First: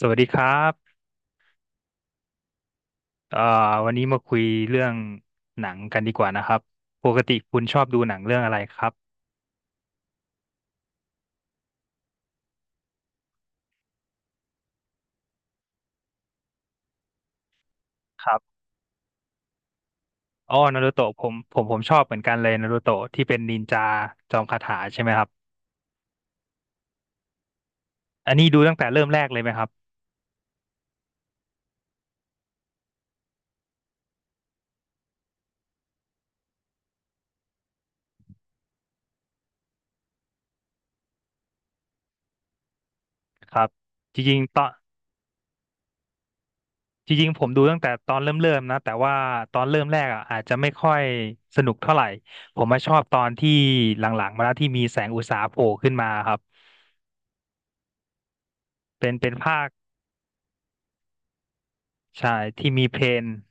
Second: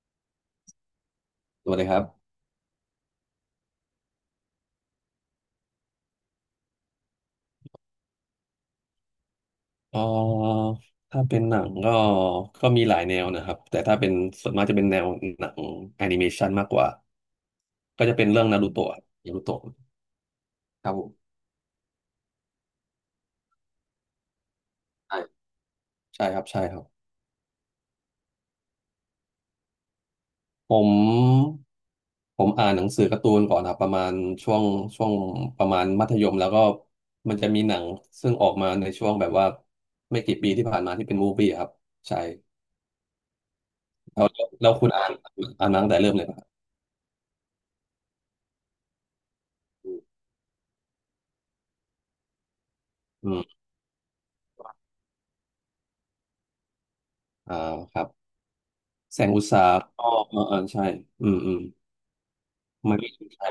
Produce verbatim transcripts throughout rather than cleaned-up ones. สวัสดีครับสวัสดีครับเอ่อวันนี้มาคุยเรื่องหนังกันดีกว่านะครับปกติคุณชอบดูหนังเรื่องอะไรครับเอ่อถ้าเป็นหนังก็ก็มีหลายแนวนะครับ แต่ถ้าเป็นส่วนมากจะเป็นแนวหนังแอนิเมชันมากกว่าก็จะเป็คนรัเรื่องบนารูโตะนารูโตะอ๋อนาครูรับผโตะผมมผมผมชอบเหมือนกันเลยนารูโตะที่เป็นนินจาจอมคาถาใช่ไหมใช่ครับใช่ครับใช่ครับอันนี้ดูตั้งแต่เริ่มแรกเลยไหมครับผมผมอ่านหนังสือการ์ตูนก่อนครับประมาณช่วงช่วงประมาณมัธยมแล้วก็มันจะมีหนังซึ่งออกมาในช่วงแบบว่าไม่กี่ปีที่ผ่านมาที่เป็นมูฟวี่ครับใช่ครับจแล้วริงๆตอแล้นวคุณอ่านอ่านมาตั้งแต่เริ่มเลยป่ะครับจริงๆผมดูตั้งแต่ตอนเริ่มเริ่มนะ แต่ว่าตอนเริ่มแรกอ่ะอาจจะไม่ค่อยสนุกเท่าไหร่ ผมมาชอบตออืนที่มหลังๆมาแล้วที่มีแสงอุตสาหะโผล่ขึ้นมาครับอ่าครับ เป็นแสเป็งนอุตสาภาคหก็เออเออใช่อืมอืมใช่ที่มีมัเพนลก็นใช่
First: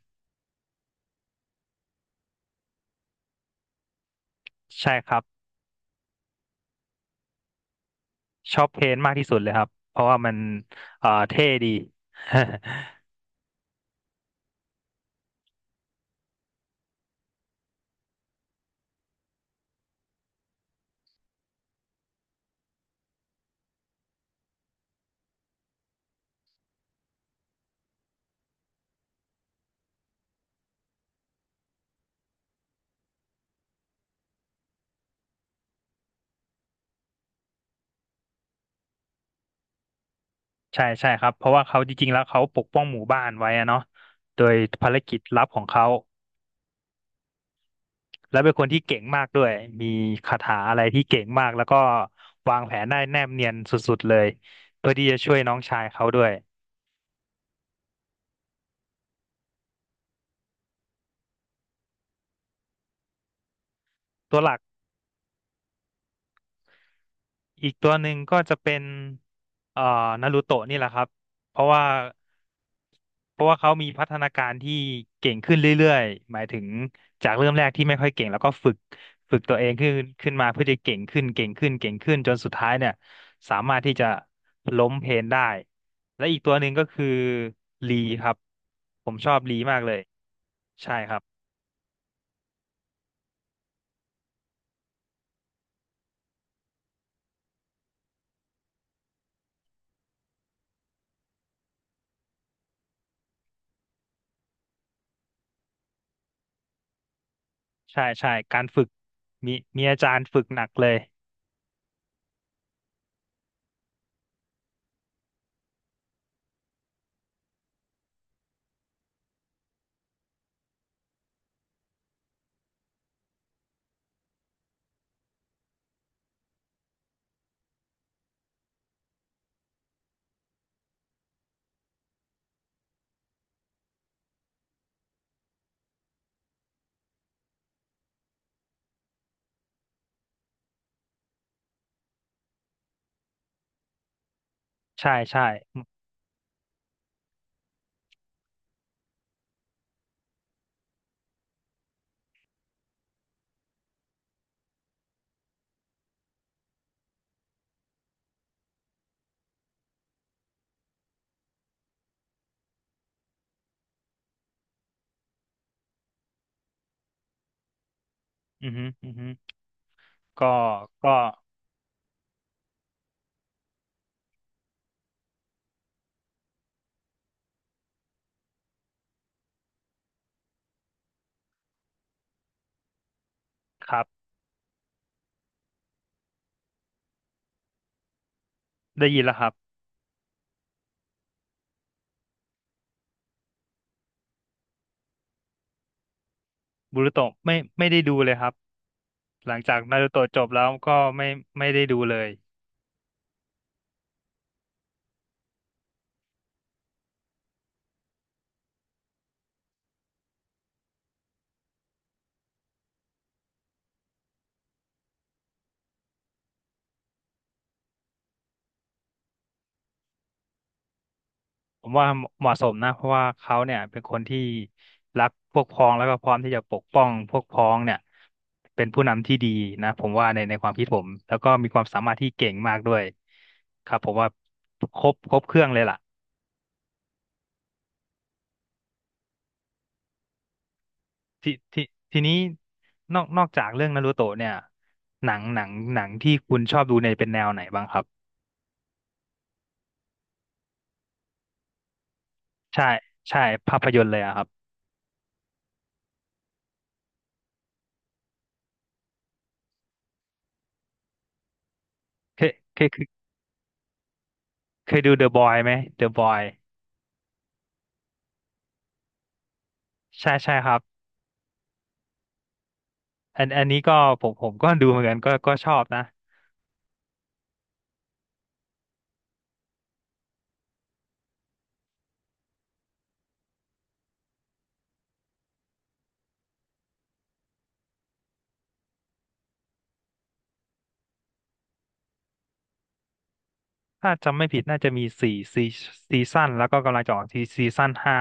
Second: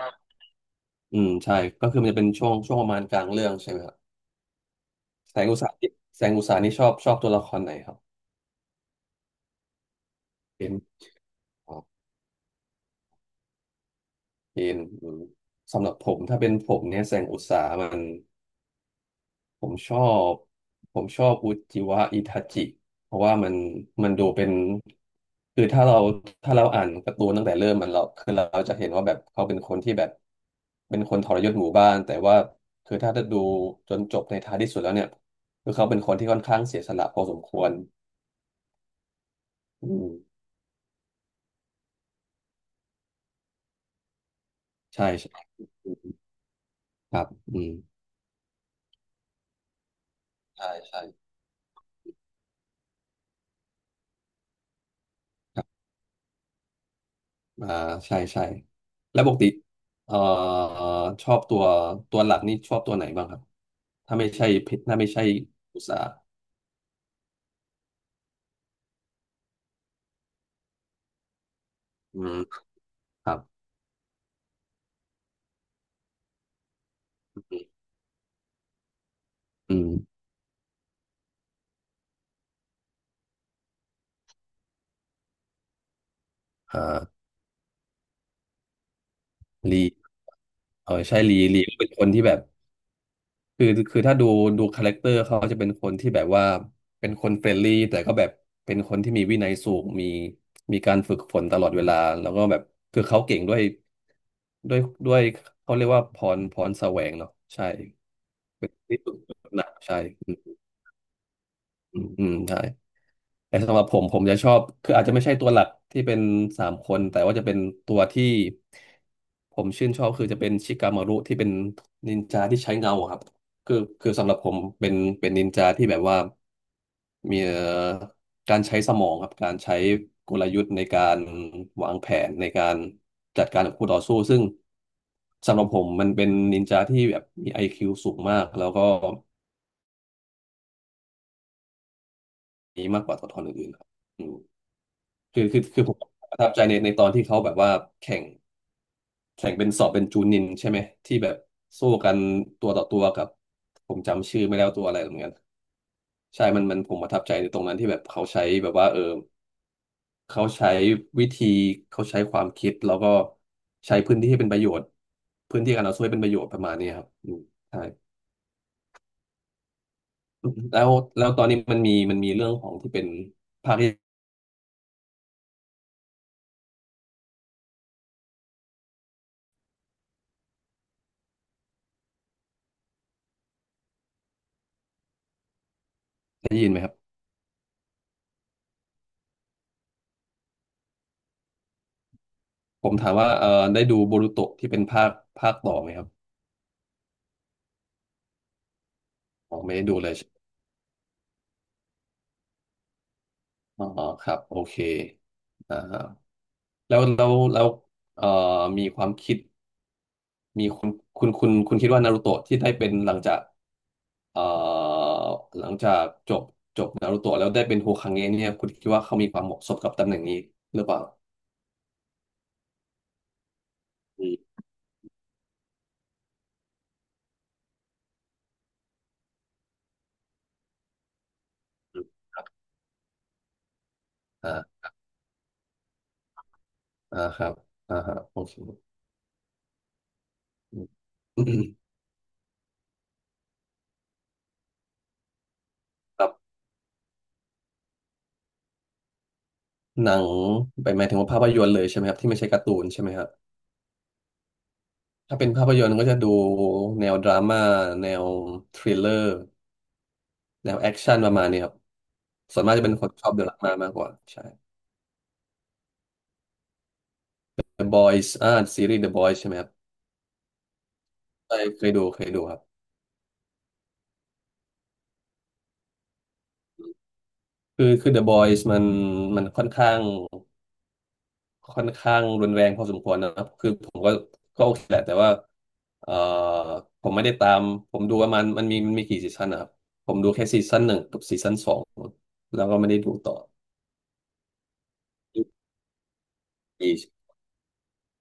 อืมใช่ก็คือมันจะเป็นช่วงช่วงประมาณกลางเรื่องใช่ไหมครับใช่ครับ แสงอุตสาหนี่แสงอุตสาหนี่ชอบชอบตัวละครไหนครับชอบเพนมากที่สุดเลยครับเพราะว่ามันเป็นเอ่อเท่ดี อ๋อ เป็นอืมสำหรับผมถ้าเป็นผมเนี่ยแสงอุตสาหมัน ผมชอบผมชอบอุจิวะอิทาจิเพราะว่ามันมันดูเป็นคือถ้าเราถ้าเราอ่านการ์ตูนตั้งแต่เริ่มมันเราคือเราจะเห็นว่าแบบเขาเป็นคนที่แบบเป็นคนทรยศหมู่บ้านแต่ว่าคือถ้าจะดูจนจบในท้ายที่สุดแล้วเนี่ยคือเขาเป็นคนที่ค่อนข้างเสียสละพอสมควรอืมใช่ใช่ครับเพราะว่าเขาจริงๆแล้วเขาปกป้องหมู่บ้านไว้อะเนาะโดยภารใช่กิจลัใช่บของเขาครับอืมแล้วเป็นคนที่เก่งมากด้วยมีคาถาใช่อะไรใช่ที่เก่งมากแล้วก็วางแผนได้แนบเนียนสุดๆเลยเพื่อที่จะช่วยน้อคงรัชายบเขาด้วยอ่าใช่ใช่แล้วปกติเอ่อชอบตัวตัวหลักนี่ชอบตัวไหนบ้างครับ ถ้าไม่ตัวใช่หลัก เพถ้าไม่ใช่อุตสาหอีกตัวหนึ่งก็จะเป็นเอ่อนารูโตะนี่แหละครับ เพราะว่าอืมครัเพบราะว่าเขามีพัฒนาการที่เก่งขึ้นเรื่อยๆหมายถึงจากเริ่มแรกที่ไม่ค่อยเก่งแล้วก็ฝึก ฝึกตัวเองอืขึ้มนขึ้นมาเพื่อจะเก่งขึ้นเก่งขึ้นเก่งขึ้นจนสุดท้ายเนี่ยสามารถที่จะล้มเพลนได้ และอีกตัวหนึ่งอก็คือ่าลีครับ ผมชอบลีมากลีเลย เอใช่อครัใช่ลีบลีเป็นคนที่แบบคือคือถ้าดูดูคาแรคเตอร์เขาจะเป็นคนที่แบบว่าเป็นคนเฟรนลี่แต่ก็แบบเป็นคนที่มีวินัยสูงมีมีการฝึกฝนตลอดเวลาแล้วก็แบบคือเขาเก่งด้วยด้วยด้วยเขาเรียกว่าพรพรแสวงเนาะใช่ใช่ใช่ การเป็นฝึกที่ฝึกฝมีนหนักมีใช่อาจารย์ฝึกหนักเลยอืมอืมใช่ แต่สำหรับผมผมจะชอบคืออาจจะไม่ใช่ตัวหลักที่เป็นสามคนแต่ว่าจะเป็นตัวที่ผมชื่นชอบคือจะเป็นชิกามารุที่เป็นนินจาที่ใช้เงาอะครับคือคือสำหรับผมเป็นเป็นนินจาที่แบบว่ามีเอ่อการใช้สมองครับการใช้กลยุทธ์ในการวางแผนในการจัดการกับคู่ต่อสู้ซึ่งสำหรับผมมันเป็นนินจาที่แบบมี ไอ คิว สูงมากแล้วก็มีมากกว่าตัวละครอื่นๆครับ ใช่คืใช่อคือคือผมประทับใจในในตอนที่เขาแบบว่าแข่งแข่งเป็นสอบเป็นจูนินใช่ไหมที่แบบสู้กันตัวต่อตัวกับผมจำชื่อไม่ได้ว่าตัวอะไรเหมือนกันใช่ มันมันผมประทับใจในตรงนั้นที่แบบเขาใช้แบบว่าเออเขาใช้วิธีเขาใช้ความคิดแล้วก็ใช้พื้นที่ให้เป็นประโยชน์พื้นที่การเอาช่วยเป็นประโยชน์ประมาณนี้ครับอืมใช่อือฮึอือฮึ ก็แล้วก็แล้วตอนนี้มันมีมันมีเรื่องของที่เป็นภาคที่ครับได้ยินไหมครับได้ยินแล้วครับผมถามว่าเออได้ดูโบรูโตะที่เป็นภาคภาคต่อไหมครับบูรุโตะไม่ไม่ได้ดูเลยครับหลัอ๋องไม่จากได้ดูนารูเลย โตะจบแล้วก็ไม่ไม่ได้ดูเลยอ๋อครับโอเคอ่าแล้วแล้วแล้วเอ่อมีความคิดมีคุณคุณคุณคุณคิดว่านารูโตะที่ได้เป็นหลังจากเอ่อหลังจากจบจบนารูโตะแล้วได้เป็นโฮคาเงะเนี่ยคุณคิดว่าเขามีความเหมาะสมกับตำแหน่งนี้หรือเปล่าผมว่าเหมาะสมนะเพราะว่าเขาเนี่ยเป็นคนอืที่มรักพวกพ้องแล้วก็พร้อมที่จะปกป้องพวกพ้องเนี่ยเป็นผู้นำที่ดีนะผมว่าในในความคิดผมแล้วก็มีความสามารถที่ครัเก่งบมากด้วยครับผมว่าอ่าครบครบเครื่องเลยล่ะอ่าครับอ่าฮะโอเคอืทีมทีทีนี้นอกนอกจากเรื่องนารูโตะเนี่ยหนังหนังหนังครับที่คุณชอบดูเนี่ยเป็นแนวไหนบ้างครับ หนังไปหมายถึงว่าภาพยนตร์เลยใช่ไหมครับที่ไม่ใช่การ์ตูใช่นใช่ไหมครับใช่ภาพยนตร์เลยอะครับถ้าเป็นภาพยนตร์ก็จะดูแนวดราม่าแนวทริลเลอร์ แนวแอคชั่นประมาณนี้ครับเคยส่วนมากเคจะยเป็นเคคยนชอบดูดราม่ามากกว่าใช่ เคยดู The Boy ไหม The Boy The Boys อ่าซีรีส์ The Boys ใช่ไหมครับใช่ใช่ครับใช่เคยดูเคยดูครับอันอันนี้ก็ผมผมก็ดูเหมือนกันก็ก็ชอบนะคือคือ The Boys มันมันค่อนข้างค่อนข้างรุนแรงพอสมควรนะครับคือผมก็ก็โอเคแหละแต่ว่าเอ่อผมไม่ได้ตามผมดูว่ามันมันมีมันมีกี่ซีซั่นนะครับผมดูแค่ซีซั่นหนึ่งกับซีซั่นสองแล้วก็ไม่ได้ดูต่อถ้าจำไม่ผิดน่าจะมีสี่ซีซีซั่นแล้วก็กำลังจะออกที่ซีซั่นห้า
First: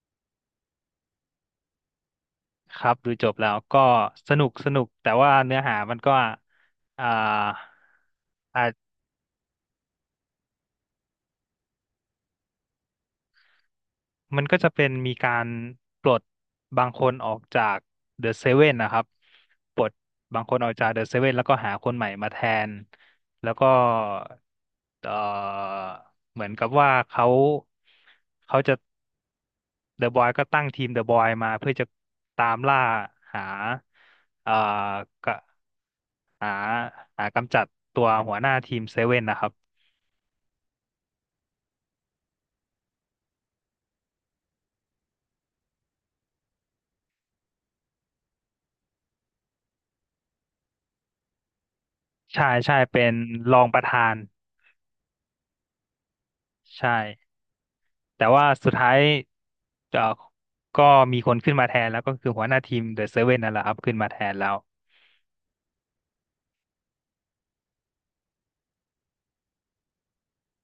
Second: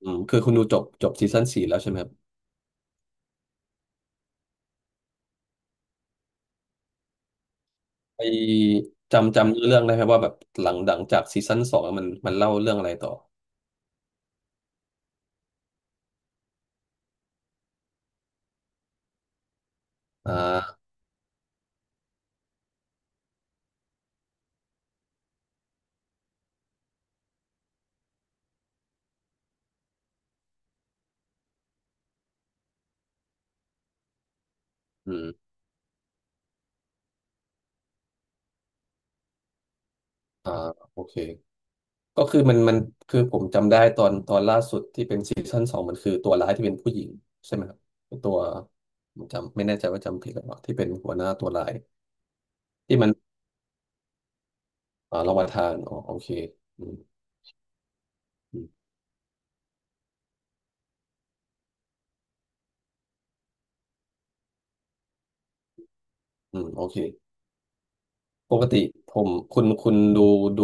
อืมคือคุณดูจบจบซีซั่นสี่แล้วใช่ไหมครับ ครับดูจบแล้วก็สนุกสนุกแต่ว่าเนื้อหามันก็อ่า ไอจำจำเรื่องได้ไหมว่าแบบหลังหลังจากซีซั่นสองอะมันมันเล่าเรื่องอะไรต่อมันก็จะเป็นมีการปลดบางคนออกจากเดอะเซเว่นนะครับปลดอ่บางคนออกาจากเดอะเซเว่นแล้วก็หาคนใหม่มาแทนแล้วก็เอ่อเหมือนกับว่าเขาเขาจะเดอะบอยก็ตั้งทีมเดอะบอยมาเพื่อจะตามล่าหาเอ่ออืมกะหาหากำจัดตัวหัวหน้าทีมเซเว่นนะครับอ่าโอเคก็คือมันมันคือผมจำได้ตอนตอนล่าสุดที่เป็นซีซั่นสองมันคือตัวร้ายที่เป็นผู้หญิงใช่ไหมครับเป็นตัวผมจำไม่แน่ใจว่าจำผิดหรือเปล่าที่เป็นหัวหน้าตัวร้ายใช่ใช่ที่เป็มันนรองประธานอ่าเรามาทานอ๋อโอเคอืมใช่ แต่ว่าอืมสุดท้ายเอ่อก็มีคนขึ้นมาแทนแล้วก็คือหัวหน้าทีมเดอะเซเว่นนั่นแหละครับขึ้นมาแทนแล้วอืมโอเคปกติผมคุณคุณดูดู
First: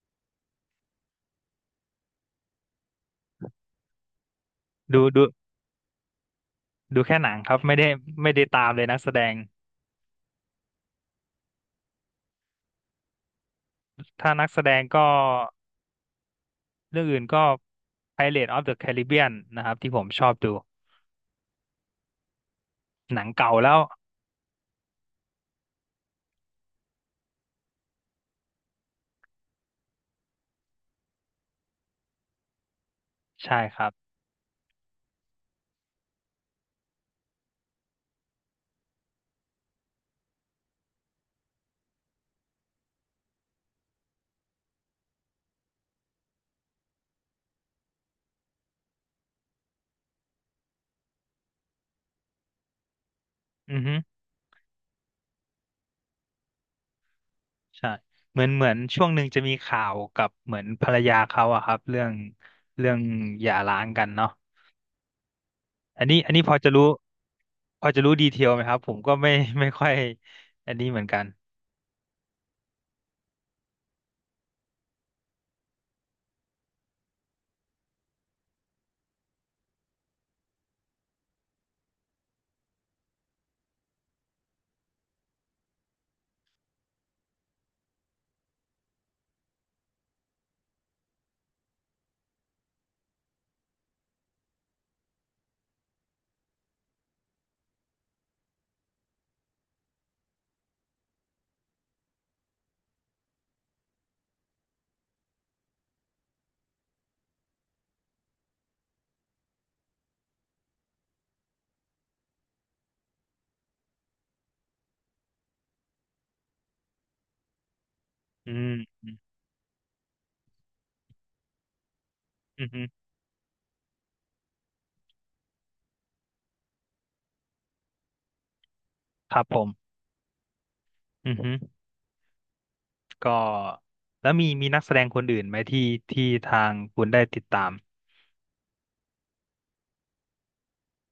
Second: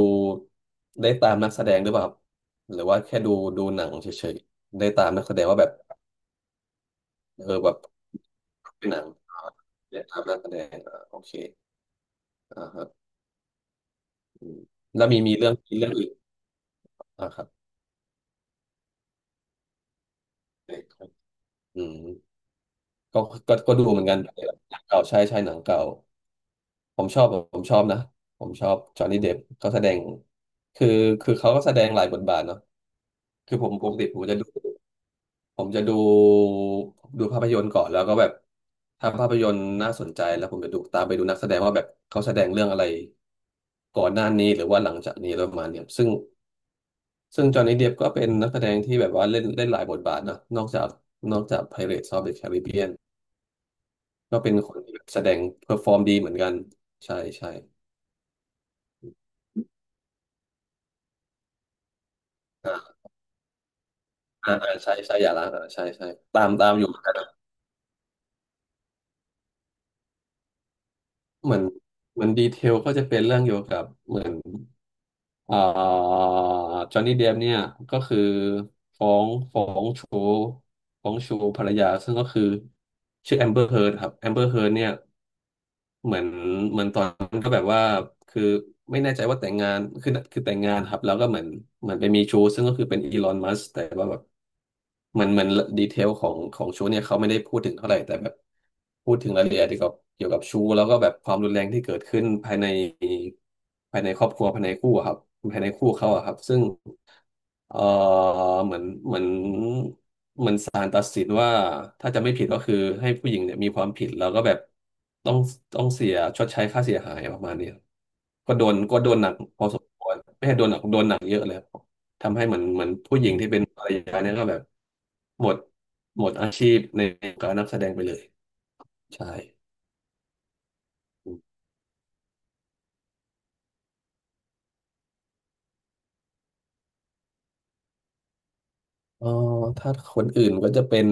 ได้ตามนักแสดงหรือเปล่าครับหรือว่าแค่ดูดูหนังเฉยๆได้ดูตามดูนักแสดงว่าแบบ ดูแค่หนังเอครับอแบไม่บได้ไม่ได้ตามเลยเป็นหนักนังแสดงเนียกตมนักแสดงอ่าโอเคอ่าฮะถ้านัอืกแสมดงก็แล้วมีมีเรื่องมีเรื่องอื่นเรื่องอื่นอ่าคก็ รับ Pirates of the Caribbean นะครับที่ผมชอบดูอืมหก็นังเก่าก็แล้ก็วดูเหมือนกันหนังเก่าใช่ใช่หนังเก่าผมชอบผมชอบนะผมชอบจอห์นนี่เดปเขาแสดงคือคือเขาก็แสดงหลายบทบาทเนาะคือใช่ผมคปรับกติผมจะดู ผมจะดูดูภาพยนตร์ก่อนแล้วก็แบบถ้าภาพยนตร์น่าสนใจแล้วผมจะดูตามไปดูนักแสดงว่าแบบเขาแสดงเรื่องอะไรก่อนหน้านี้หรือว่าหลังจากนี้แล้วประมาณเนี้ยซึ่งซึ่งจอห์นนี่เดปก็เป็นนักแสดงที่แบบว่าเล่นเล่นหลายบทบาทนะนอกจากนอกจาก Pirates of the Caribbean อือฮึก็เป็นคนที่แบบแสดงเพอร์ฟอร์มดีเหมือนกันใช่ใช่ใช่เหมือนเหมือนช่วงหนึ่งจะมีข่าวกับเหมือนภรรยาเขาอะครับเรื่องอ่เรื่องาหย่าร้างกันเนาะอ่าอ่าใช่ใช่อย่าล้างอ่าใช่อัใช่นนี้อันตานี้พมอตาจะมรู้ อยู่เหมือนกันนะพอจะรู้ดีเทลไหมครับผมก็ไม่ ไม่ค่อยอันนี้เหมือนกันเหมือนเหมือนดีเทลก็จะเป็นเรื่องเกี่ยวกับเหมือน เอ่อจอห์นนี่เดปเนี่ยก็คือฟ้องฟ้องชู้ฟ้องชู้ภรรยาซึ่งก็คือชื่อแอมเบอร์เฮิร์ดครับแอมเบอร์เฮิร์ดเนี่ย เหมือนเหมือนตอนนั้นก็แบบว่าคือไม่แน่ใจว่าแต่งงานคือคือแต่งงานครับแล้วก็เหมือนเหมือนไปมีชู้ซึ่งก็คือเป็นอีลอนมัสแต่ว่าแบบเหมือนเหมือนดีเทลของของชู้เนี่ยเขาไม่ได้พูดถึงเท่าไหร่แต่แบบพูดถึงรายละเอียดเกี่ยวกับเกี่ยวกับชู้แล้วก็แบบความรุนแรงที่เกิดขึ้นภายในภายในครอบครัวภายในคู่อะครับภายในคู่เขาอะครับซึ่ง เอ่อเหมือนเหมือนเหมือนศาลตัดสินว่าถ้าจะไม่ผิดก็คือให้ผู้หญิงเนี่ยมีความผิดแล้วก็แบบต้องต้องเสียชดใช้ค่าเสียหายประมาณเนี้ยอืก็โดนก็มโดนหนักพอสมควรไม่ใช่โดนหนักโดนหนักเยอะเลยครับทำให้เหมือนอือฮึเหมือนผู้หญิงที่เป็นภรรยาเนี่ยก็แบบหมดหมดอาชีพในการนักแสดงไปเลยใช่ครับผมอือฮึก็แล้วมีมีนักแสดงคนอื่นไหมที่ที่ทางคุณได้ติดตามเออถ้าคนอื่นก็จะเป็น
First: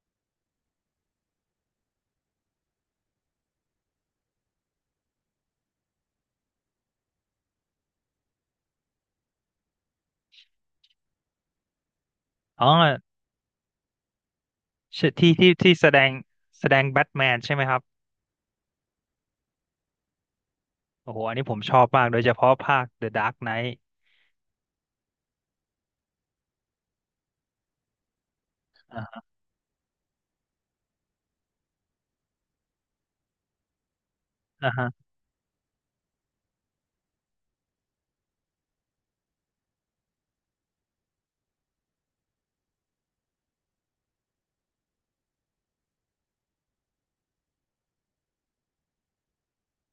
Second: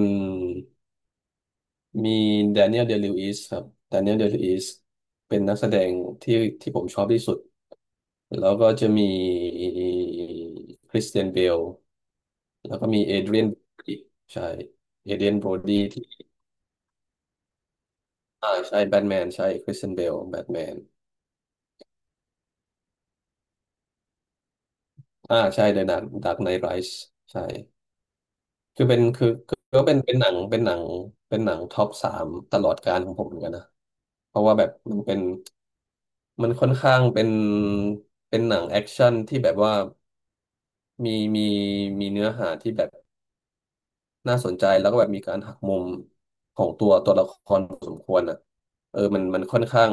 มีแดเนียลเดลิวอิสครับแดเนียลเดลิวอิสเป็นนักแสดงที่ที่ผมชอบที่สุดแล้วก็จะมีคริสเตียนเบลอ๋อแล้วก็มีเอเดรียนใช่ชื่เออเดรียที่นโบรที่ที่ดีแสดที่งแสดงแบทแมนใช่ไหมครับอ่าใช่แบทแมนใช่คริสเตียนเบลแบทแมนโอ้โหอันนี้ผมชอบมากโดยเฉพาะภาค The Dark Knight อ่าใช่เดอะดาร์กไนท์ไรส์ใช่ คือเป็อ่านฮะคือคือก็เป็นเป็นหนังเป็นหนังเป็นหนังท็อปสามตลอดกาลของผมเหมือนกันนะเพราะว่าแบอ่าบฮะมันเป็นมันค่อนข้างเป็นเป็นหนังแอคชั่นที่แบบว่ามีมีมีเนื้อหาที่แบบ น่าสนใจแล้วก็แบบมีการหักมุมของตัวตัวละครพอสมควรอ่ะเออมันมันค่อนข้าง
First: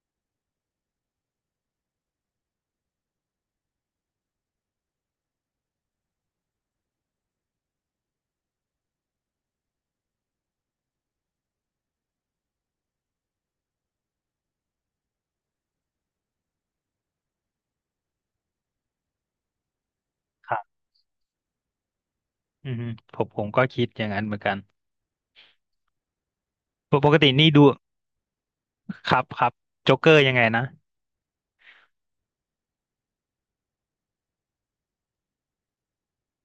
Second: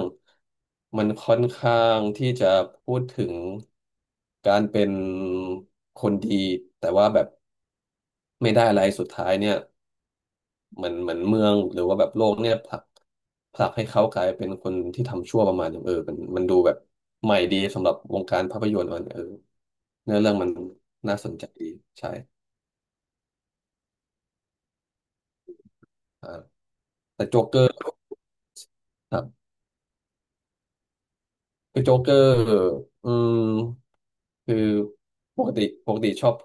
มันค่อนข้างที่จะพูดถึงการเป็นคนดีแต่ว่าแบบไม่ได้อะไรสุดท้ายเนี่ยเหมือนเหมือนเมืองหรือว่าแบบโลกเนี่ยผลักผลักให้เขากลายเป็นคนที่ทำชั่วประมาณนึงเออมันมันดูแบบใหม่ดีสำหรับวงการภาพยนตร์มันเออเนื้อเรื่องมัคนรับน่าสนใจดีใช่อือฮึผมผมก็คิดอย่างนั้นเหมือนกันอ่ากปกแต่ติโจ๊กนี่เกอดูร์คครัรับคบ รับโจ๊กเกอร์ยังไงนะ คือโจ๊กเกอร์อืมคือปกติปกติชอบ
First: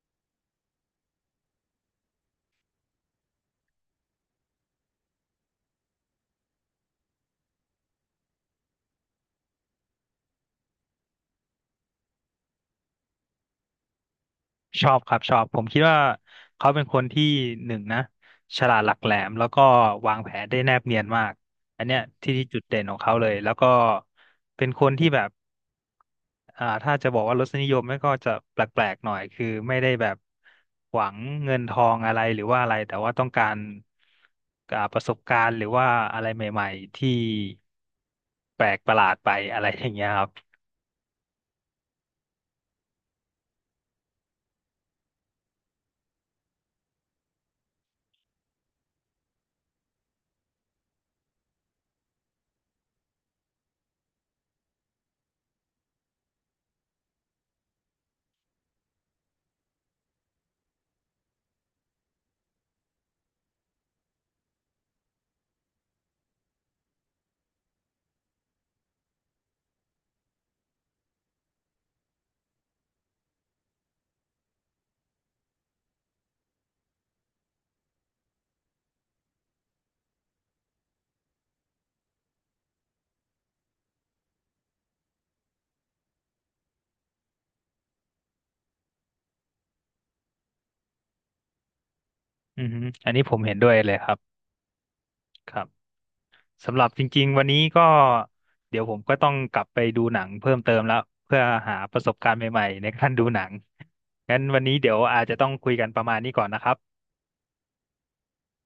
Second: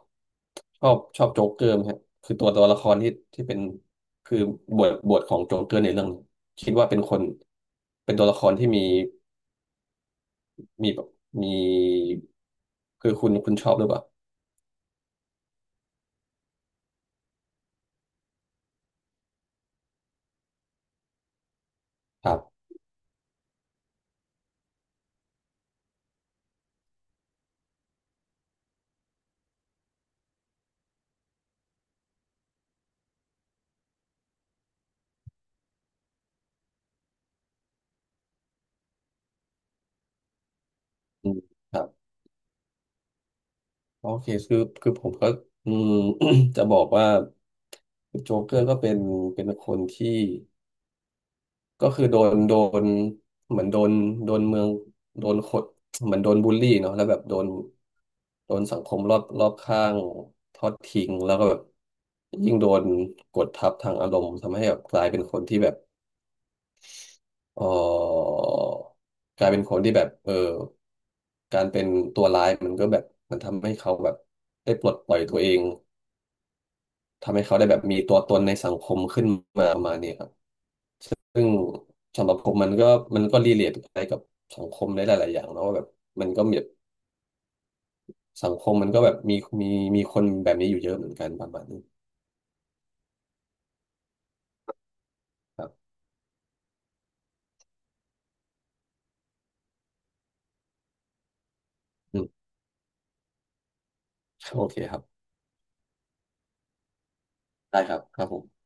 ชอบชอบโจ๊กเกอร์ไหมฮะคือตัวตัวละครที่ที่เป็นคือบทบทของโจ๊กเกอร์ในเรื่องนี้คิดว่าเป็นคนเป็นตัวละครที่มีมีแบบมีคือคุณคุณชอบหรือเปล่าชอบครับชอบผมคิดว่าเขาเป็นคนที่หนึ่งนะฉลาดหลักแหลมแล้วก็วางแผนได้แนบเนียนมากอันเนี้ยคที่รัที่จุบดเด่นของเขาเลยแล้วก็เป็นคนที่แบบอ่าถ้าจะบอกว่ารสนิยมไม่ก็จะแปลกๆหน่อยคือไม่ได้แบบหวังเงินทองอะไรหรือว่าอะไรแต่ว่าต้องการอ่าประสบการณ์หรือว่าอะไรใหม่ๆที่แปลกประหลาดไปอะไรอย่างเงี้ยครับอืมครับโอเคคือคือผมก็อืม จะบอกว่าโจ๊กเกอร์ก็เป็นเป็นคนที่ ก็คือโดนโดนเหมือนโดนโดนเมืองโดนขดเหมือนโดนบูลลี่เนาะแล้วแบบโดนโดนสังคมรอบรอบข้างทอดทิ้งแล้วก็แบบยิ่งโดนกดทับทางอารมณ์ทำให้แบบกลายเป็นคนที่แบบเออกลายเป็นคนที่แบบเออการเป็นตัวร้ายมันก็แบบมันทำให้เขาแบบได้ปลดปล่อยตัวเองทำให้เขาได้แบบมีตัวตนในสังคมขึ้นมาประมาณนี้ครับ ซึ่งสำหรับผมมันก็มันก็รีเลทไปกับสังคมในหลาย ๆ อย่างเนอะว่าแบบมันก็มีแบบสังคมมันก็แบบมีมีมีคนแบบนี้อยู่เยอะเหมือนกันประมาณนี้อือฮึอันนี้ผมเห็นด้วยเลยครับครัคบ รับสำหรับจริงๆวันนี้ก็เดี๋ยวผมก็ต้องกลับไปดูหนังเพิ่มเติมแล้วเพื่อหาประสบอืมการณ์ใหม่ๆในการดูหนังงั้นวัโอนนี้เคเดี๋คยวรับอาจจะต้องคุยกันประมาณนี้ก่อนนะครับได้ครับครับผม